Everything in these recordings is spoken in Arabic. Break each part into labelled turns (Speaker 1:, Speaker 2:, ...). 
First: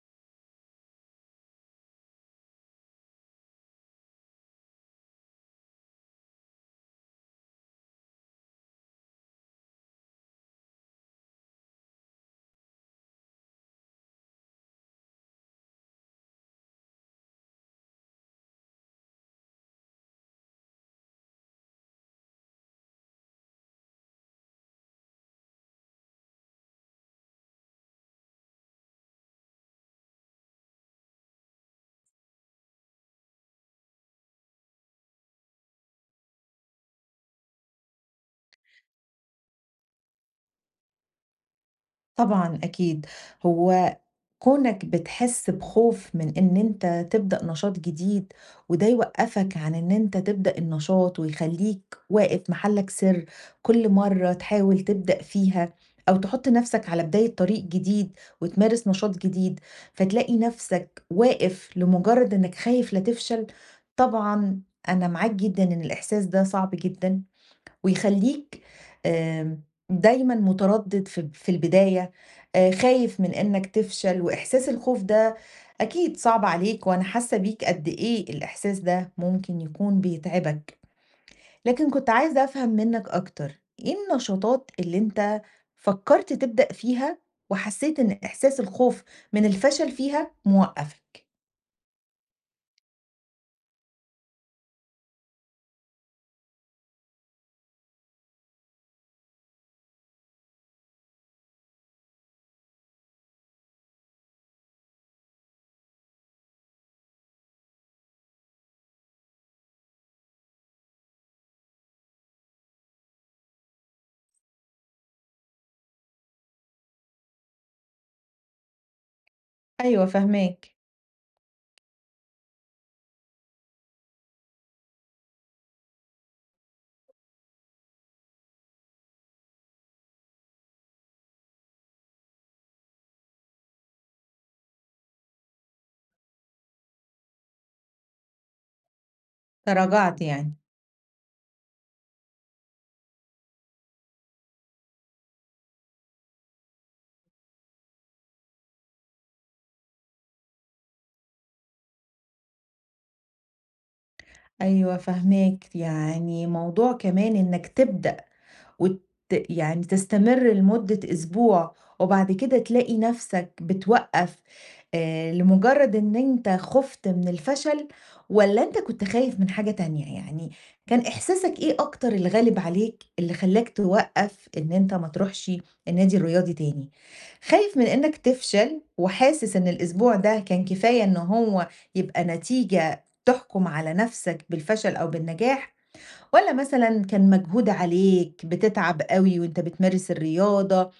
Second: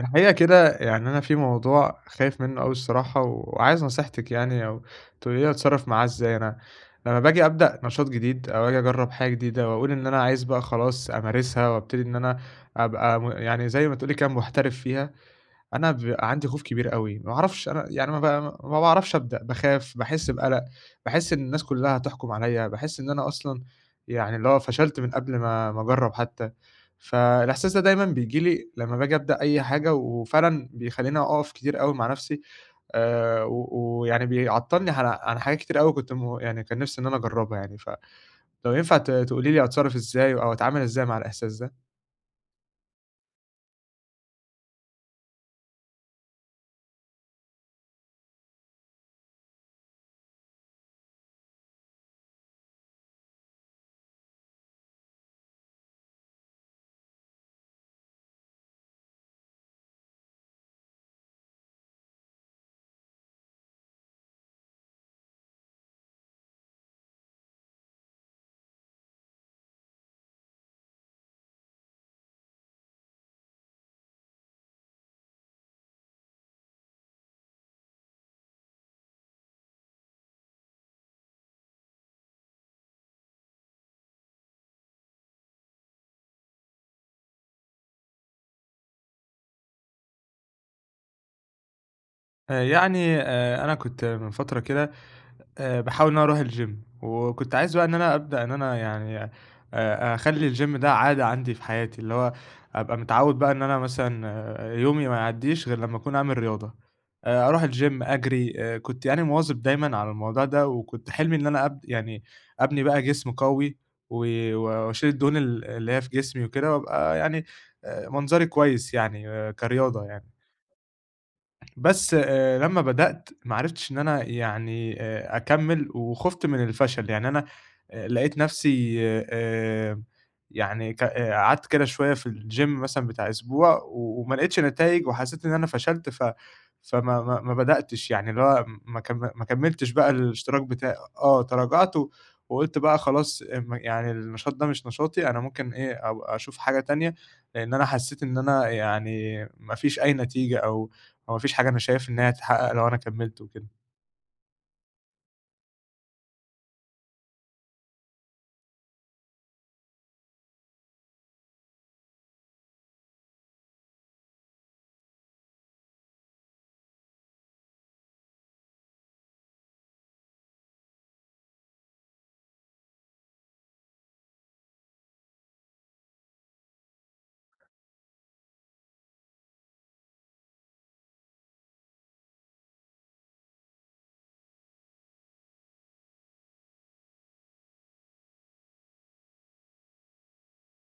Speaker 1: الحقيقة كده يعني أنا في موضوع خايف منه أوي الصراحة، وعايز نصيحتِك يعني أو تقولي لي أتصرّف معاه إزاي. أنا لمّا باجي أبدأ نشاط جديد أو آجي أجرّب حاجة جديدة وأقول إن أنا عايز بقى خلاص أمارسها وأبتدي إن أنا أبقى يعني زي ما تقولي كده محترف فيها، أنا بيبقى عندي خوف كبير أوي، ما أعرفش أنا يعني ما باعرفش أبدأ، باخاف، باحس بقلق، باحس إن الناس كلّها هتحكم عليَّ، باحس إن أنا أصلًا يعني اللي هو فشلت من قبل ما أجرّب حتى، فالإحساس ده دايمًا بييجي لي لمّا باجي أبدأ أي حاجة، وفعلًا بيخلّيني أقف كتير أوي مع نفسي، و ويعني بيعطّلني عن حاجات كتير أوي كنت يعني كان نفسي إن أنا أجرّبها يعني، فلو ينفع تقولي لي أتصرّف إزاي أو أتعامل إزاي مع الإحساس ده؟
Speaker 2: طبعًا أكيد. هو كونك بتحس بخوف من إن أنت تبدأ نشاط جديد، وده يوقّفك عن إن أنت تبدأ النشاط ويخلّيك واقف محلك سر، كل مرّة تحاول تبدأ فيها أو تحُط نَفْسك على بداية طريق جديد وتمارس نشاط جديد، فتلاقي نَفْسك واقف لمجرّد إنّك خايف لا تفشل. طبعًا أنا معاك جدًا إن الإحساس ده صعب جدًا ويخلّيك آمم دايمًا متردد في البداية، خايف من إنّك تفشل، وإحساس الخوف ده أكيد صعب عليك، وأنا حاسة بيك قد إيه الإحساس ده ممكن يكون بيتعبك. لكن كنت عايزة أفهم منّك أكتر، إيه النشاطات اللي أنت فكّرت تبدأ فيها وحسّيت إن إحساس الخوف من الفشل فيها موقّفك؟
Speaker 1: يعني أنا كنت من فترة كده باحاول إن أنا أروح الgym وكنت عايز بقى إن أنا أبدأ إن أنا يعني أخلّي الgym ده عادة عندي في حياتي، اللي هو أبقى متعوّد بقى إن أنا مثلًا يومي ما يعدّيش غير لمّا أكون أعمل رياضة، أروح الgym أجري. كنت يعني مواظب دايمًا على الموضوع ده، وكنت حلمي إن أنا يعني أبني بقى جسم قوي و وأشيل الدهون اللي هي في جسمي وكده، وأبقى يعني منظري كويس يعني كرياضة
Speaker 2: أيوه
Speaker 1: يعني.
Speaker 2: فاهماك.
Speaker 1: بس لمّا بدأت ما عرفتش إن أنا يعني أكمّل وخُفت من الفشل، يعني أنا لقيت نَفْسي آآ يعني ك قعدت كده شوية في الgym مثلًا بتاع أسبوع وما لقيتش نتايج وحسّيت إن أنا فشلت ف فما ما ما بدأتش، يعني اللي هو ما كمّلتش بقى
Speaker 2: تراجعت يعني.
Speaker 1: الاشتراك بتاعي. آه، تراجعت وقُلت بقى خلاص يعني النشاط ده مش نشاطي، أنا ممكن إيه أبقى أشوف حاجة تانية، لإن أنا حسّيت إن أنا يعني ما فيش أي نتيجة أو هو ما فيش حاجة أنا شايف إن هي هتتحقق لو أنا كمّلت وكده.
Speaker 2: أيوه فاهماك، يعني موضوع كمان إنك تبدأ وت يعني تستمر لمدة أسبوع، وبعد كده تلاقي نفسك بتوقّف، لمجرد إن أنت خُفت من الفشل، والّا أنت كنت خايف من حاجة تانية؟ يعني كان إحساسك إيه أكتر الغالب عليك اللي خلّاك توقّف إن أنت ما تروحش النادي الرياضي تاني؟ خايف من إنك تفشل وحاسس إن الأسبوع ده كان كفاية إن هو يبقى نتيجة تحكم على نفسك بالفشل أو بالنجاح، والّا مثلًا كان مجهود عليك، بتتعب أوي وأنت بتمارس الرياضة،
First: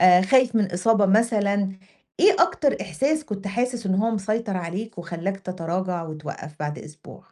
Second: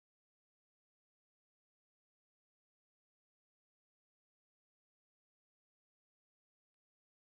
Speaker 2: خايف من إصابة مثلًا، إيه أكتر إحساس كنت حاسس إن هو مسيطر عليك وخلّاك تتراجع وتوقّف بعد أسبوع؟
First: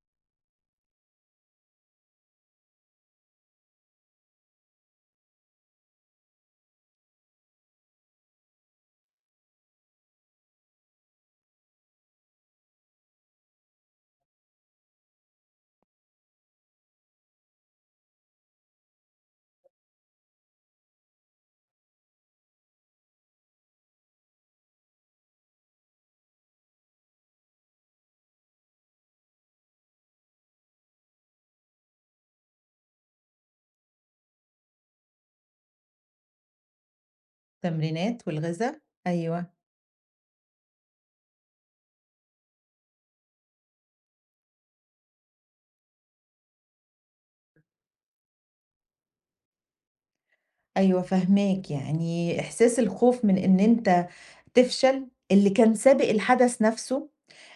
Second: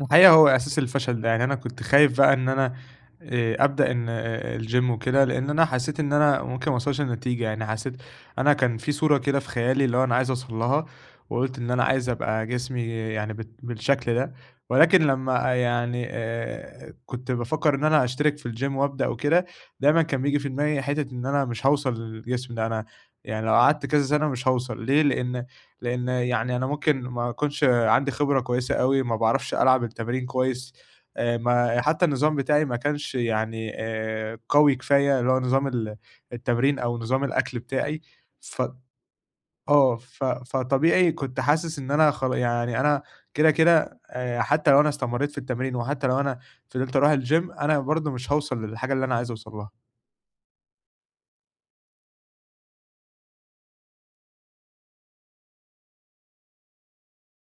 Speaker 1: الحقيقة هو أساس الفشل ده، يعني أنا كنت خايف بقى إن أنا أبدأ إن الgym وكده، لإن أنا حسيت إن أنا ممكن ما اوصلش لنتيجة، يعني حسيت أنا كان في صورة كده في خيالي اللي هو أنا عايز اوصل لها، وقُلت إن أنا عايز أبقى جسمي يعني بالشكل ده، ولكن لمّا يعني كنت بافكّر إن أنا أشترك في الgym وأبدأ وكده. دايمًا كان بييجي في دماغي حتّة إن أنا مش هاوصل للجسم ده، أنا يعني لو قعدت كذا سَنة مش هاوصل، ليه؟ لإن يعني أنا ممكن ما أكونش عندي خبرة كويسة أوي، ما باعرفش ألعب التمارين كويس، ما حتى النظام بتاعي ما كانش يعني قوي كفاية، اللي هو نظام التمرين أو نظام الأكل بتاعي،
Speaker 2: التمرينات
Speaker 1: ف
Speaker 2: والغذا؟ أيوه.
Speaker 1: آه، ف فطبيعي كنت حاسس إن أنا يعني أنا كده، كده حتى لو أنا استمريت في التمرين وحتى لو أنا فضلت أروح الgym، أنا برضه مش هاوصل للحاجة اللي أنا عايز أوصل لها.
Speaker 2: أيوه فاهماك، يعني إحساس الخوف من إن أنت تفشل، اللي كان سابق الحدث نفسه،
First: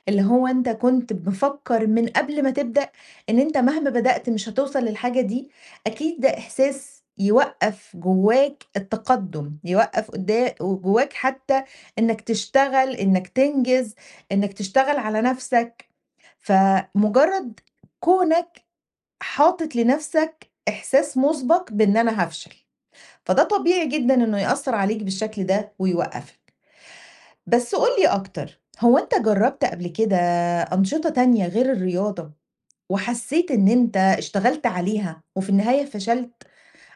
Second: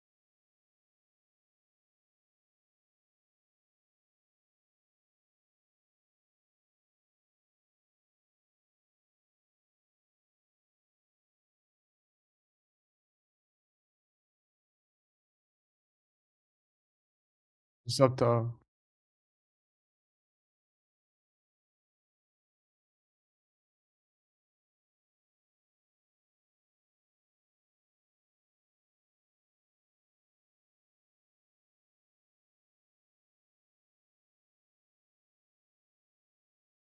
Speaker 2: اللي هو أنت كنت مفكّر من قبل ما تبدأ إن أنت مهما بدأت مش هتوصل للحاجة دي، أكيد ده إحساس يوقّف جواك التقدُّم، يوقّف قدا جواك حتى إنّك تشتغل، إنّك تنجز، إنّك تشتغل على نفسك، فمجرّد
Speaker 1: بالضبط آه.
Speaker 2: كونك حاطط لنفسك إحساس مُسبَق بإن أنا هافشل، فده طبيعي جدًا إنه يأثّر عليك بالشكل ده ويوقّفك. بس قُل لي أكتر، هو أنت جرّبت قبل كده أنشطة تانية غير الرياضة وحسّيت إن أنت اشتغلت عليها وفي النهاية فشلت،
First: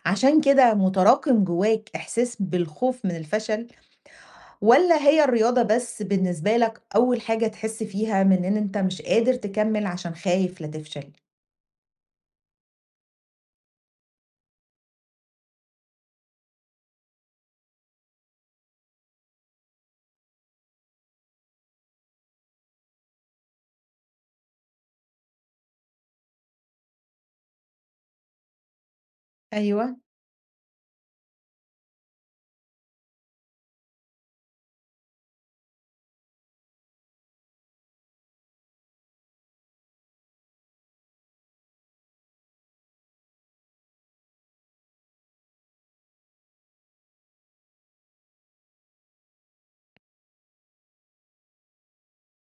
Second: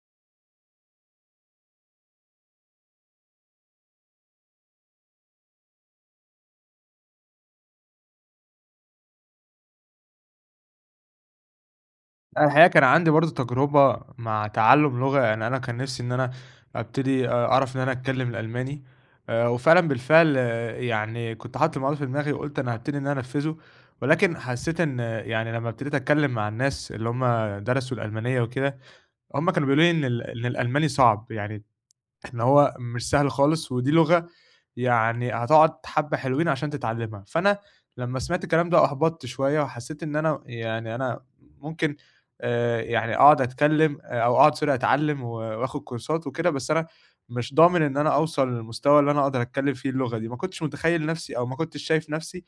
Speaker 2: عشان كده متراكم جواك إحساس بالخوف من الفشل، والّا هي الرياضة بس بالنسبة لك أول حاجة تحس فيها من إن أنت مش قادر تكمّل عشان خايف لا تفشل؟
Speaker 1: لأ، الحقيقة كان عندي برضه تجربة مع تعلُّم لغة، يعني أنا كان نِفْسي إن أنا أبتدي أعرف إن أنا أتكلّم الألماني. وفعلًا بالفعل يعني كنت حاطط الموضوع في دماغي وقُلت أنا هابتدي إن أنا أنفّذه، ولكن حسّيت إن يعني لمّا ابتديت أتكلّم مع الناس اللي هم درسوا الألمانية وكده، هم كانوا بيقولوا لي
Speaker 2: أيوه.
Speaker 1: إن الألماني صعب، يعني إن هو مش سهل خالص، ودي لغة يعني هتقعد حبّة حلوين عشان تتعلّمها. فأنا لمّا سمعت الكلام ده أحبطت شوية، وحسّيت إن أنا يعني أنا ممكن يعني أقعد أتكلّم أو أقعد sorry أتعلّم وآخُد كورسات وكده، بس أنا مش ضامن إن أنا أوصل للمستوى اللي أنا أقدر أتكلّم فيه اللغة دي. ما كنتش متخيّل نَفْسي أو ما كنتش شايف نَفْسي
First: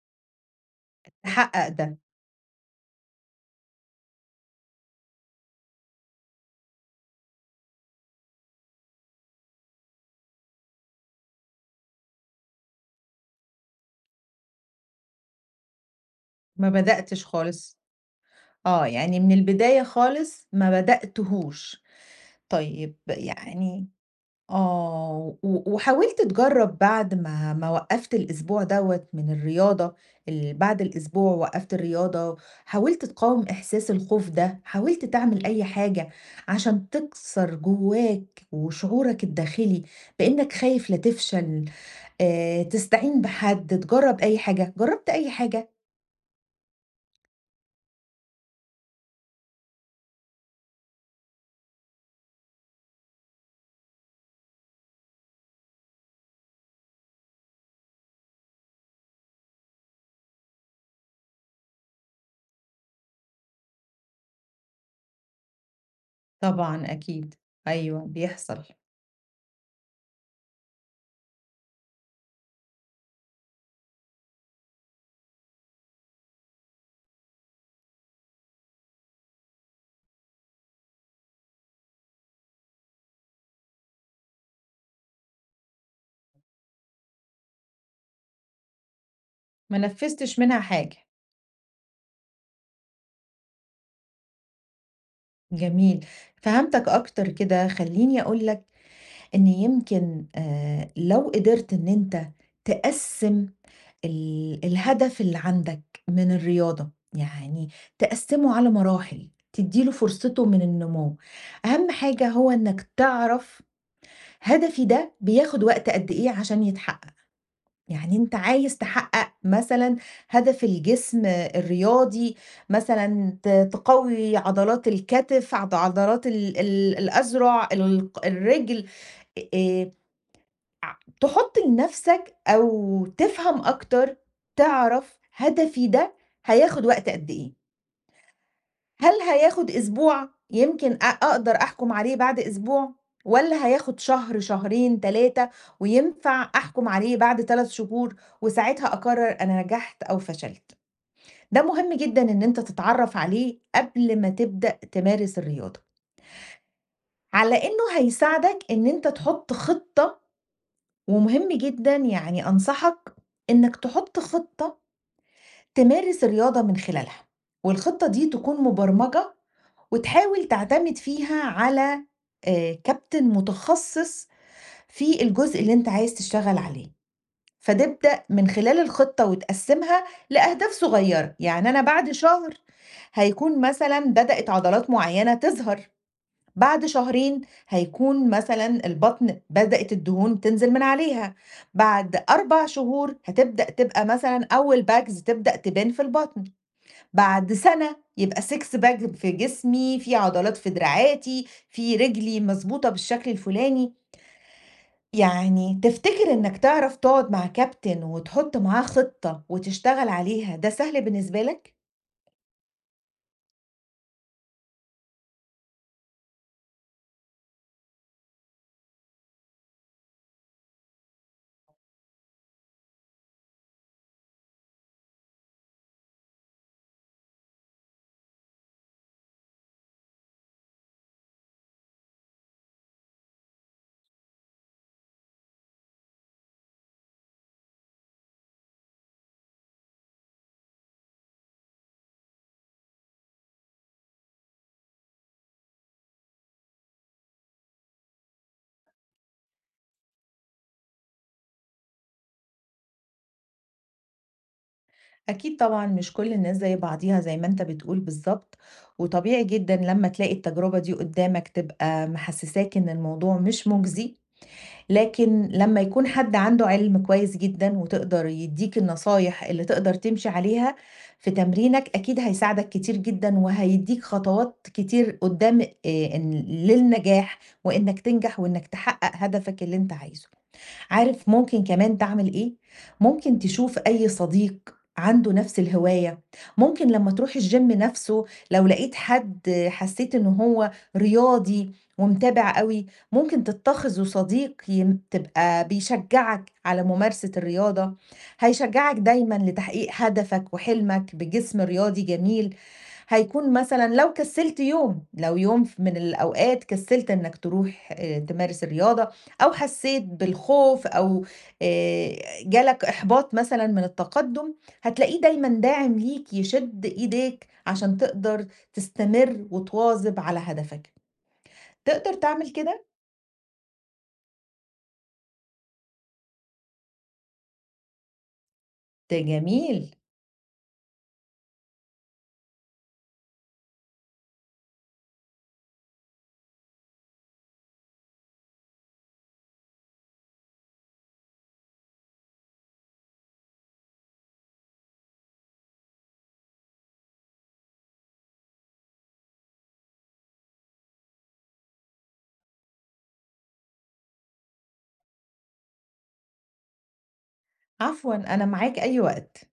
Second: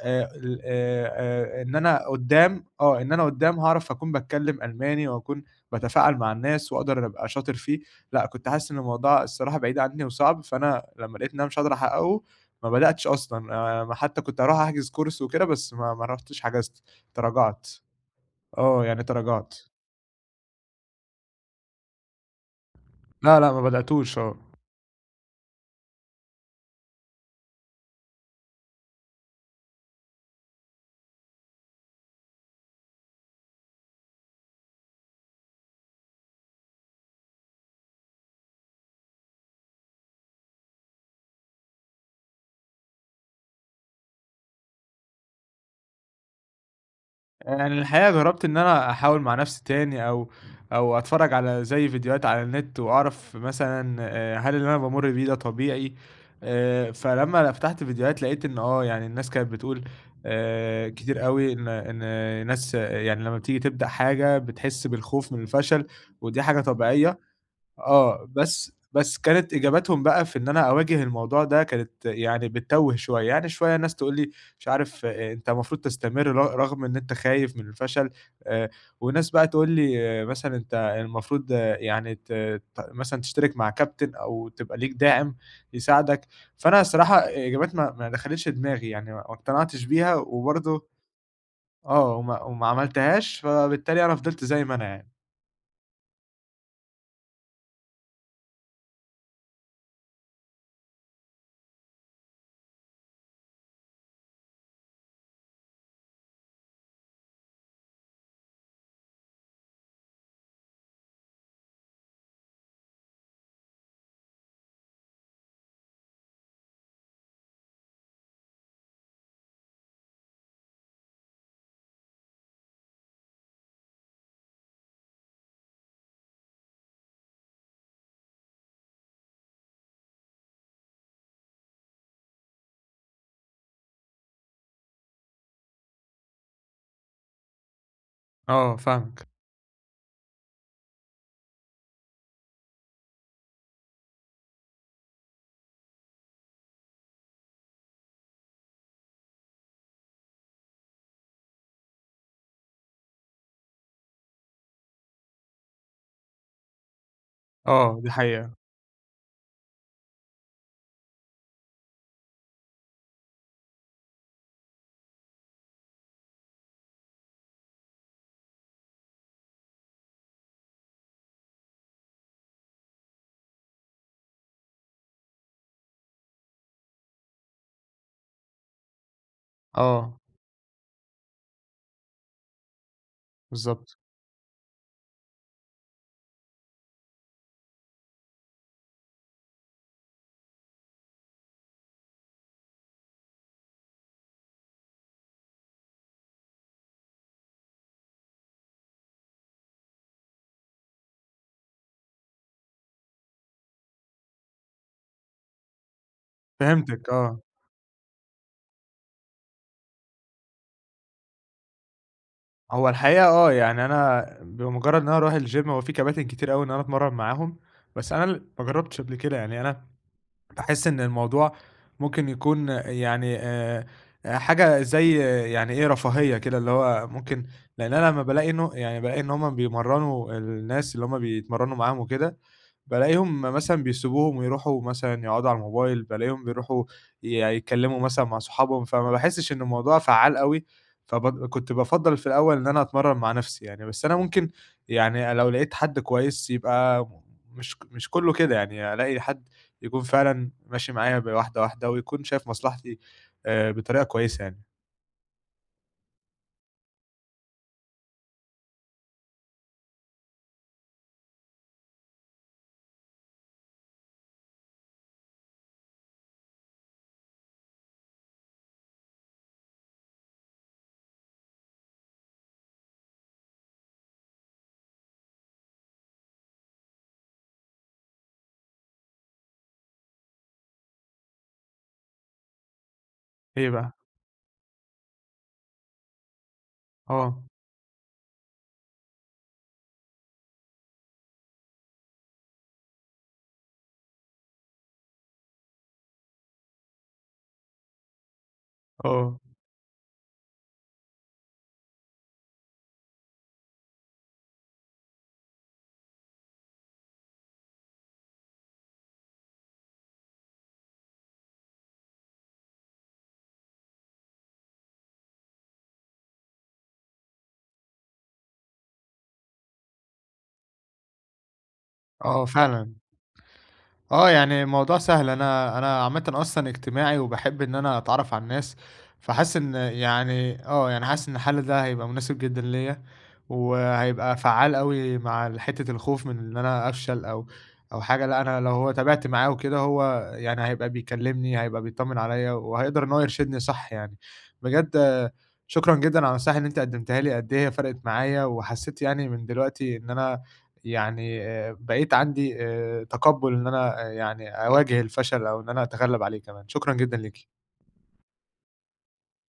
Speaker 1: ال
Speaker 2: تحقق
Speaker 1: إن
Speaker 2: ده.
Speaker 1: أنا قدّام إن أنا قدّام هاعرف أكون باتكلّم ألماني وأكون باتفاعل مع الناس وأقدر أبقى شاطر فيه. لأ كنت حاسس إن الموضوع الصراحة بعيد عني وصعب، فأنا لمّا لقيت إن أنا مش هاقدر أحققه ما بدأتش أصلًا. ما حتى كنت هاروح أحجز كورس وكده بس ما رُحتش
Speaker 2: ما
Speaker 1: حجزت،
Speaker 2: بدأتش
Speaker 1: تراجعت،
Speaker 2: خالص.
Speaker 1: آه،
Speaker 2: آه،
Speaker 1: يعني
Speaker 2: يعني من
Speaker 1: تراجعت.
Speaker 2: البداية خالص ما بدأتهوش. طيب
Speaker 1: لا، لأ ما
Speaker 2: يعني
Speaker 1: بدأتوش، آه.
Speaker 2: آه، وحاولت تجرّب بعد ما وقّفت الأسبوع دوّة من الرياضة، بعد الأسبوع وقّفت الرياضة، حاولت تقاوم إحساس الخوف ده، حاولت تعمل أي حاجة عشان تكسر جواك وشعورك الداخلي بإنّك خايف لا تفشل، تستعين بحد، تجرّب أي حاجة، جرّبت أي حاجة؟
Speaker 1: يعني الحقيقة جرّبت إن أنا أحاول مع نفسي تاني أو أتفرّج على زي فيديوهات على النت وأعرف مثلًا هل اللي أنا بامُر بيه ده طبيعي؟ فلمّا فتحت فيديوهات لقيت إن يعني الناس كانت بتقول كتير أوي إن ناس يعني لمّا بتيجي تبدأ حاجة بتحس بالخوف من الفشل ودي حاجة
Speaker 2: طبعًا
Speaker 1: طبيعية.
Speaker 2: أكيد. أيوه
Speaker 1: آه،
Speaker 2: بيحصل.
Speaker 1: بس كانت إجاباتهم بقى في إن أنا أواجه الموضوع ده كانت يعني بتتوّه شوية، يعني شوية ناس تقول لي مش عارف أنت المفروض تستمر رغم إن أنت خايف من الفشل، آآ، وناس بقى تقول لي مثلًا أنت المفروض يعني ت ت مثلًا تشترك مع كابتن أو تبقى ليك داعم يساعدك، فأنا الصراحة إجابات ما دخلتش دماغي يعني ما
Speaker 2: ما
Speaker 1: اقتنعتش بيها
Speaker 2: نفّذتش منها
Speaker 1: وبرضه
Speaker 2: حاجة.
Speaker 1: وما عملتهاش، فبالتالي أنا فضلت زي ما أنا يعني.
Speaker 2: جميل، فهمتك أكتر كده. خلّيني أقول لك إن يمكن لو قدرت إن أنت تقسّم الهدف اللي عندك من الرياضة، يعني تقسّمه على مراحل، تدّي له فرصته من النمو. أهم حاجة هو إنك تعرف هدفي ده بياخد وقت قد إيه عشان يتحقق، يعني أنت عايز تحقق مثلًا هدف الجسم الرياضي، مثلًا تقوي عضلات الكتف، عضلات ال ال الأذرع، الرجل، آآ ع تحط لنفسك أو تفهم أكتر، تعرف هدفي ده هياخد وقت قد إيه،
Speaker 1: آه،
Speaker 2: هل
Speaker 1: فاهمك،
Speaker 2: هياخد أسبوع يمكن أقدر أحكم عليه بعد أسبوع، والّا هياخد شهر، شهرين، 3 وينفع أحكم عليه بعد 3 شهور، وساعتها أقرر أنا نجحت أو فشلت. ده مهم جدًا إن أنت تتعرف عليه قبل ما تبدأ تمارس الرياضة، على إنه
Speaker 1: آه، دي حقيقة،
Speaker 2: هيساعدك إن أنت تحط خطة، ومهم جدًا يعني أنصحك إنك تحط خطة تمارس الرياضة من خلالها، والخطة دي تكون مبرمجة وتحاول تعتمد فيها على كابتن متخصص في الجزء اللي أنت عايز تشتغل عليه، فتبدأ من خلال الخطة وتقسّمها
Speaker 1: آه.
Speaker 2: لأهداف صغيّرة، يعني أنا بعد شهر هيكون
Speaker 1: بالضبط،
Speaker 2: مثلًا بدأت عضلات معيّنة تظهر. بعد شهرين هيكون مثلًا البطن بدأت الدهون تنزل من عليها، بعد 4 شهور هتبدأ تبقى مثلًا أول bags تبدأ تبان في البطن، بعد سنة يبقى six pack في جسمي، في عضلات في دراعاتي، في رجلي مضبوطة بالشكل الفلاني. يعني تفتكر إنك تعرف
Speaker 1: فهمتِك
Speaker 2: تقعد
Speaker 1: آه،
Speaker 2: مع كابتن وتحط معاه خطة وتشتغل عليها ده سهل بالنسبة لك؟
Speaker 1: هو الحقيقة يعني أنا بمجرد إن أنا أروح الgym هو في كباتن كتير أوي إن أنا أتمرّن معاهم، بس أنا ما جرّبتش قبل كده، يعني أنا باحس إن الموضوع ممكن يكون يعني حاجة زي يعني إيه، رفاهية كده، اللي هو ممكن لإن أنا لمّا بالاقي إنه يعني بالاقي إن هُم بيمرّنوا الناس اللي هُم بيتمرّنوا معاهم وكده بالاقيهم مثلًا بيسيبوهم ويروحوا مثلًا يقعدوا على الموبايل، بالاقيهم بيروحوا يعني يتكلموا مثلًا مع صحابهم، فما باحسش إن الموضوع فعّال أوي، كنت بافضّل في الأول إن أنا أتمرّن مع نفسي يعني، بس أنا ممكن يعني لو لقيت حد كويس يبقى مش كلّه كده، يعني ألاقي حد يكون فعلًا ماشي معايا واحدة، واحدة ويكون شايف مصلحتي بطريقة كويسة يعني.
Speaker 2: أكيد طبعًا مش كل الناس زي بعضيها زي ما أنت بتقول بالضبط، وطبيعي جدًا لمّا تلاقي التجربة دي قدّامك تبقى محسساك إن الموضوع مش مُجزي، لكن لمّا يكون حد عنده علم كويس جدًا وتقدر يدّيك النصايح اللي تقدر تمشي عليها في تمرينك، أكيد هيساعدك كتير جدًا وهيدّيك خطوات كتير قدّام، إن للنجاح وإنك تنجح وإنك تحقق هدفك اللي أنت عايزه. عارف ممكن كمان تعمل إيه؟ ممكن
Speaker 1: إيه
Speaker 2: تشوف
Speaker 1: بقى؟
Speaker 2: أي صديق عنده نفس الهواية، ممكن لما تروح
Speaker 1: آه،
Speaker 2: الجيم نفسه لو لقيت حد حسيت إن هو رياضي ومتابع قوي، ممكن تتخذه صديق تبقى بيشجعك على ممارسة الرياضة، هيشجعك دايما
Speaker 1: آه،
Speaker 2: لتحقيق هدفك وحلمك بجسم رياضي جميل. هيكون مثلا لو كسلت يوم، لو يوم من الأوقات كسلت إنك تروح آه، تمارس الرياضة أو حسيت بالخوف أو آآ جالك إحباط مثلًا من التقدُّم، هتلاقيه دايمًا داعم ليك يشد إيديك عشان تقدر تستمر وتواظب على هدفك. تقدر
Speaker 1: آه
Speaker 2: تعمل كده؟
Speaker 1: فعلًا. آه، يعني الموضوع سهل، أنا عامةً أصلًا اجتماعي وباحب إن أنا أتعرّف على الناس،
Speaker 2: ده
Speaker 1: فحاسس إن
Speaker 2: جميل.
Speaker 1: يعني يعني حاسس إن الحل ده هيبقى مناسب جدًا ليّا، وهيبقى فعّال أوي مع حتّة الخوف من إن أنا أفشل أو حاجة. لأ أنا لو هو تابعت معاه وكده هو يعني هيبقى بيكلّمني، هيبقى بيطمّن عليّا، وهيقدر إن هو يرشدني صح يعني. بجد آه، شكرًا جدًا على النصايح اللي أنتِ قدّمتيها لي، قد إيه هي فرقِت معايا، وحسّيت يعني من دلوقتي إن أنا يعني بقيت عندي تقبُّل إن أنا يعني أواجه الفشل أو إن أنا أتغلّب عليه كمان. شكرًا جدًا ليكِ.
Speaker 2: عفوًا أنا معاك أي وقت.